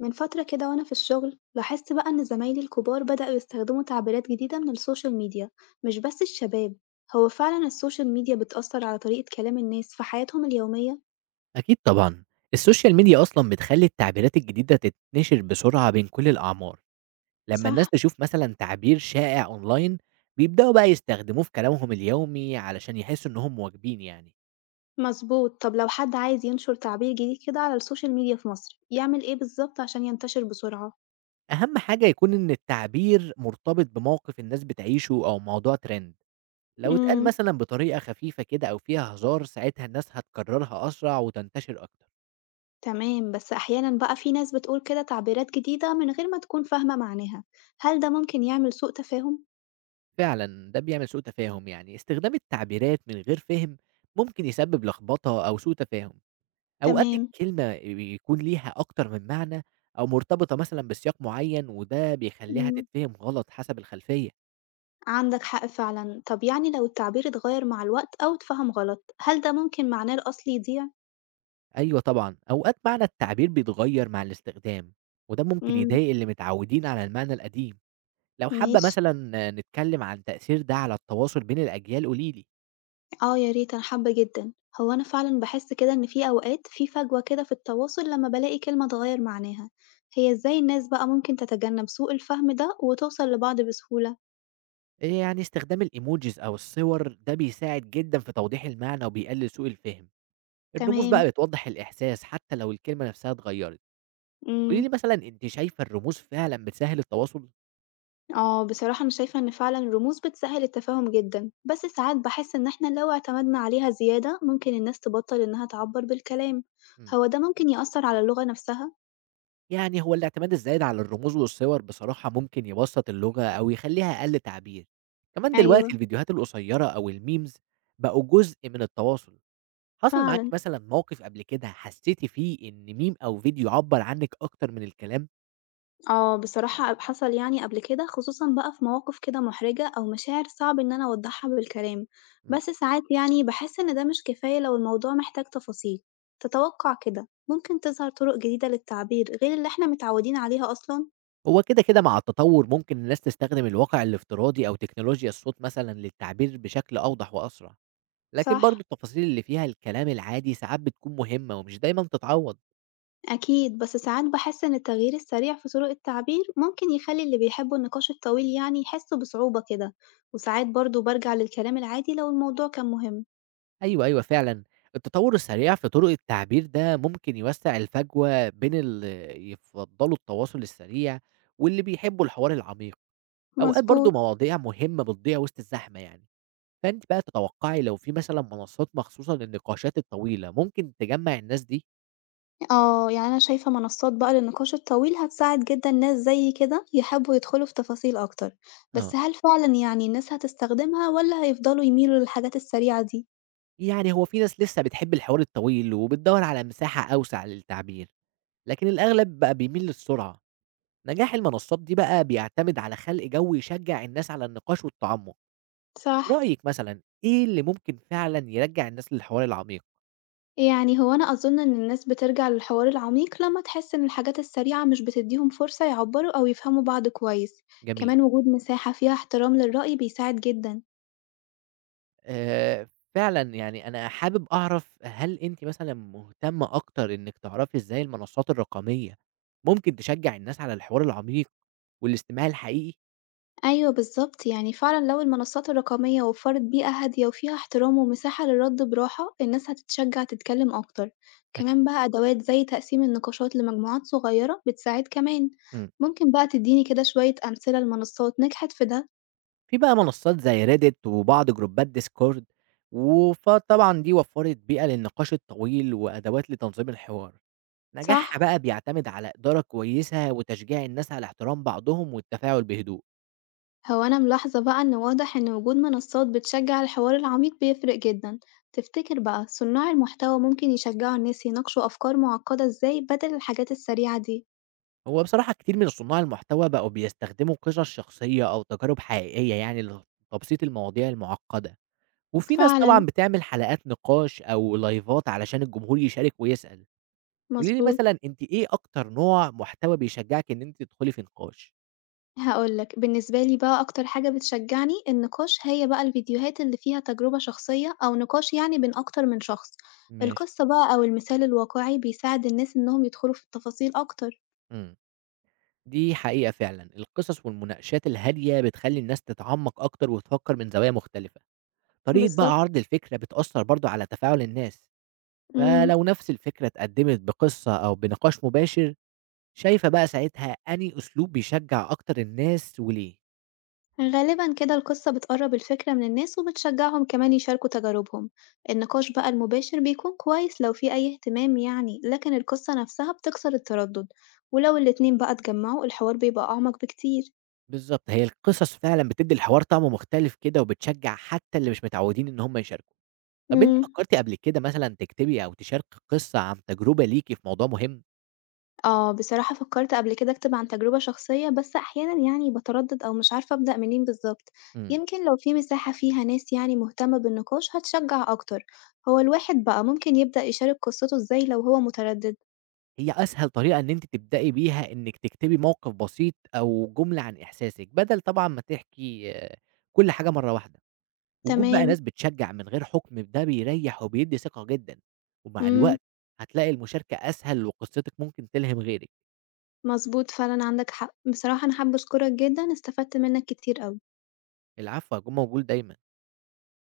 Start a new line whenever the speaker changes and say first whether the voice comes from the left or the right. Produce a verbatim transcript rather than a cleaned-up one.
left: من فترة كده وأنا في الشغل لاحظت بقى إن زمايلي الكبار بدأوا يستخدموا تعبيرات جديدة من السوشيال ميديا مش بس الشباب. هو فعلا السوشيال ميديا بتأثر على طريقة كلام الناس في حياتهم اليومية؟
right: أكيد طبعًا، السوشيال ميديا أصلًا بتخلّي التعبيرات الجديدة تتنشر بسرعة بين كل الأعمار، لمّا الناس
left: صح.
right: تشوف مثلًا تعبير شائع أونلاين بيبدأوا بقى يستخدموه في كلامهم اليومي علشان يحسّوا إنهم مواكبين يعني.
left: مظبوط. طب لو حد عايز ينشر تعبير جديد كده على السوشيال ميديا في مصر يعمل إيه بالظبط عشان ينتشر بسرعة؟
right: أهم حاجة يكون إن التعبير مرتبط بموقف الناس بتعيشه أو موضوع trend. لو اتقال
left: امم.
right: مثلًا بطريقة خفيفة كده أو فيها هزار ساعتها الناس هتكررها أسرع وتنتشر أكتر.
left: تمام بس أحيانا بقى في ناس بتقول كده تعبيرات جديدة من غير ما تكون فاهمة معناها. هل ده ممكن يعمل سوء تفاهم؟
right: فعلًا ده بيعمل سوء تفاهم يعني، استخدام التعبيرات من غير فهم ممكن يسبب لخبطة أو سوء تفاهم. أوقات
left: تمام.
right: الكلمة بيكون ليها أكتر من معنى أو مرتبطة مثلًا بسياق معيّن وده بيخلّيها
left: مم.
right: تتفهم غلط حسب الخلفية.
left: عندك حق فعلا. طب يعني لو التعبير اتغير مع الوقت أو اتفهم غلط هل ده ممكن معناه الأصلي يضيع؟
right: أيوه طبعًا، أوقات معنى التعبير بيتغيّر مع الاستخدام وده ممكن
left: امم.
right: يضايق اللي متعودين على المعنى القديم. لو حابة
left: ماشي.
right: مثلًا نتكلم عن تأثير ده على التواصل بين الأجيال قولي لي.
left: اه يا ريت أنا حابة جدا. هو أنا فعلا بحس كده إن في أوقات في فجوة كده في التواصل لما بلاقي كلمة اتغير معناها. هي ازاي الناس بقى ممكن تتجنب سوء الفهم ده وتوصل لبعض بسهولة؟
right: آآ يعني استخدام الemojis أو الصور ده بيساعد جدًا في توضيح المعنى وبيقلل سوء الفهم. الرموز
left: تمام.
right: بقى بتوضّح الإحساس حتى لو الكلمة نفسها اتغيّرت. قولي
left: امم.
right: لي مثلًا أنتِ شايفة الرموز فعلًا بتسهّل التواصل؟
left: اه بصراحة أنا شايفة إن فعلا الرموز بتسهل التفاهم جدا، بس ساعات بحس إن احنا لو اعتمدنا عليها زيادة ممكن الناس تبطل إنها تعبر بالكلام.
right: إمم.
left: هو ده ممكن يأثر على اللغة نفسها؟
right: يعني هو الاعتماد الزايد على الرموز والصور بصراحة ممكن يبسّط اللغة أو يخلّيها أقل تعبير، كمان
left: أيوة.
right: دلوقتي الفيديوهات القصيّرة أو الmemes بقوا جزء من التواصل. حصل معاكِ
left: فعلا.
right: مثلًا موقف قبل كده حسّيتِ فيه إن meme أو فيديو عبّر عنِّك أكتر من الكلام؟
left: اه بصراحة أب- حصل يعني قبل كده خصوصا بقى في مواقف كده محرجة أو مشاعر صعب إن أنا أوضحها بالكلام.
right: إمم.
left: بس ساعات يعني بحس إن ده مش كفاية لو الموضوع محتاج تفاصيل. تتوقع كده ممكن تظهر طرق جديدة للتعبير غير اللي احنا متعودين عليها أصلا؟
right: هو كده، كده مع التطوّر ممكن الناس تستخدم الواقع الافتراضي أو تكنولوجيا الصوت مثلًا للتعبير بشكل أوضح وأسرع، لكن برضه
left: صح.
right: التفاصيل اللي فيها الكلام العادي ساعات بتكون مهمة ومش دايمًا تتعوّض.
left: أكيد بس ساعات بحس إن التغيير السريع في طرق التعبير ممكن يخلي اللي بيحبوا النقاش الطويل يعني يحسوا بصعوبة كده، وساعات برضه برجع للكلام العادي لو الموضوع كان مهم.
right: أيوه، أيوه فعلًا. التطوّر السريع في طُرق التعبير ده ممكن يوسّع الفجوة بين اللي يفضّلوا التواصل السريع واللي بيحبّوا الحوار العميق. أوقات برضه
left: مظبوط.
right: مواضيع مهمة بتضيع وسط الزحمة يعني، فأنتِ بقى تتوقّعي لو في مثلًا منصّات مخصوصة للنقاشات الطويلة ممكن تجمّع الناس دي؟
left: اه يعني أنا شايفة منصات بقى للنقاش الطويل هتساعد جدا ناس زي كده يحبوا يدخلوا في تفاصيل أكتر.
right: آه.
left: بس هل فعلا يعني الناس هتستخدمها ولا هيفضلوا يميلوا للحاجات السريعة دي؟
right: يعني هو في ناس لسّه بتحب الحوار الطويل وبتدوّر على مساحة أوسع للتعبير، لكن الأغلب بقى بيميل للسرعة. نجاح المنصّات دي بقى بيعتمد على خلق جو يشجّع الناس على النقاش والتعمُّق.
left: صح.
right: رأيِك مثلًا إيه اللي ممكن فعلًا يرجّع الناس للحوار العميق؟
left: يعني هو أنا أظن إن الناس بترجع للحوار العميق لما تحس إن الحاجات السريعة مش بتديهم فرصة يعبروا أو يفهموا بعض كويس،
right: جميل.
left: كمان وجود مساحة فيها احترام للرأي بيساعد جدا.
right: آآ فعلًا يعني أنا حابب أعرف هل أنتِ مثلًا مهتمة أكتر إنِّك تعرفي إزاي المنصات الرقمية ممكن تشجّع الناس على الحوار العميق والاستماع الحقيقي؟
left: أيوه بالظبط، يعني فعلا لو المنصات الرقمية وفرت بيئة هادية وفيها احترام ومساحة للرد براحة الناس هتتشجع تتكلم أكتر،
right: أك
left: كمان بقى أدوات زي تقسيم النقاشات لمجموعات صغيرة بتساعد كمان.
right: إمم.
left: ممكن بقى تديني كده شوية أمثلة لمنصات نجحت في ده،
right: في بقى منصات زي Reddit وبعض جروبات Discord وف طبعًا دي وفّرت بيئة للنقاش الطويل وأدوات لتنظيم الحوار. نجاحها
left: صح؟
right: بقى بيعتمد على إدارة كويسة وتشجيع الناس على احترام بعضهم والتفاعل بهدوء.
left: هو أنا ملاحظة بقى إن واضح إن وجود منصات بتشجع الحوار العميق بيفرق جدا. تفتكر بقى صناع المحتوى ممكن يشجعوا الناس يناقشوا أفكار معقدة إزاي بدل الحاجات السريعة دي؟
right: هو بصراحة كتير من صُناع المحتوى بقوا بيستخدموا قصص شخصية أو تجارب حقيقية يعني لتبسيط المواضيع المُعقّدة، وفي ناس
left: فعلا.
right: طبعًا بتعمل حلقات نقاش أو لايڤات علشان الجمهور يشارك ويسأل. قولي لي
left: مظبوط.
right: مثلًا أنتِ إيه أكتر نوع محتوى بيشجّعِك إن أنتِ تدخلي في نقاش؟
left: هقولك بالنسبة لي بقى أكتر حاجة بتشجعني النقاش هي بقى الفيديوهات اللي فيها تجربة شخصية أو نقاش يعني بين أكتر من شخص.
right: ماشي.
left: القصة بقى أو المثال الواقعي بيساعد الناس إنهم يدخلوا في التفاصيل أكتر.
right: إمم، دي حقيقة فعلًا، القصص والمناقشات الهادية بتخلّي الناس تتعمّق أكتر وتفكّر من زوايا مختلفة، طريقة بقى
left: بالظبط.
right: عرض الفكرة بتأثّر برضه على تفاعل الناس.
left: مم.
right: فلو نفس الفكرة اتقدمت بقصة أو بنقاش مباشر شايفة بقى ساعتها أنهي أسلوب بيشجّع أكتر الناس وليه؟
left: غالبا كده القصة بتقرب الفكرة من الناس وبتشجعهم كمان يشاركوا تجاربهم. النقاش بقى المباشر بيكون كويس لو في أي اهتمام يعني، لكن القصة نفسها بتكسر التردد. ولو الاتنين بقى اتجمعوا الحوار بيبقى أعمق بكتير.
right: بالضبط، هي القصص فعلًا بتدّي الحوار طعم مختلف كده وبتشجّع حتى اللي مش متعودين إن هم يشاركوا. طب أنتِ
left: امم.
right: فكرتِ قبل كده مثلًا تكتبي أو تشاركي قصة عن تجربة ليكِ في موضوع مهم؟
left: اه بصراحة فكرت قبل كده أكتب عن تجربة شخصية، بس أحيانا يعني بتردد أو مش عارفة أبدأ منين بالظبط.
right: إمم.
left: يمكن لو في مساحة فيها ناس يعني مهتمة بالنقاش هتشجع أكتر. هو الواحد بقى ممكن يبدأ يشارك قصته ازاي لو هو متردد؟
right: هي أسهل طريقة إن أنتِ تبدئي بيها إنِّك تكتبي موقف بسيط أو جملة عن إحساسِك، بدل طبعًا ما تحكي آه، كل حاجة مرّة واحدة. وجود بقى
left: تمام.
right: ناس بتشجّع من غير حُكم ده بيريّح وبيدّي ثقة جدًا، ومع
left: امم.
right: الوقت هتلاقي المشاركة أسهل وقصتِك ممكن تلهم غيرِك.
left: مضبوط فعلًا عندك حق. بصراحة أنا حابة أشكرك جدًا، استفدت منّك كتير أوي.
right: العفو، هاكون موجود دايمًا.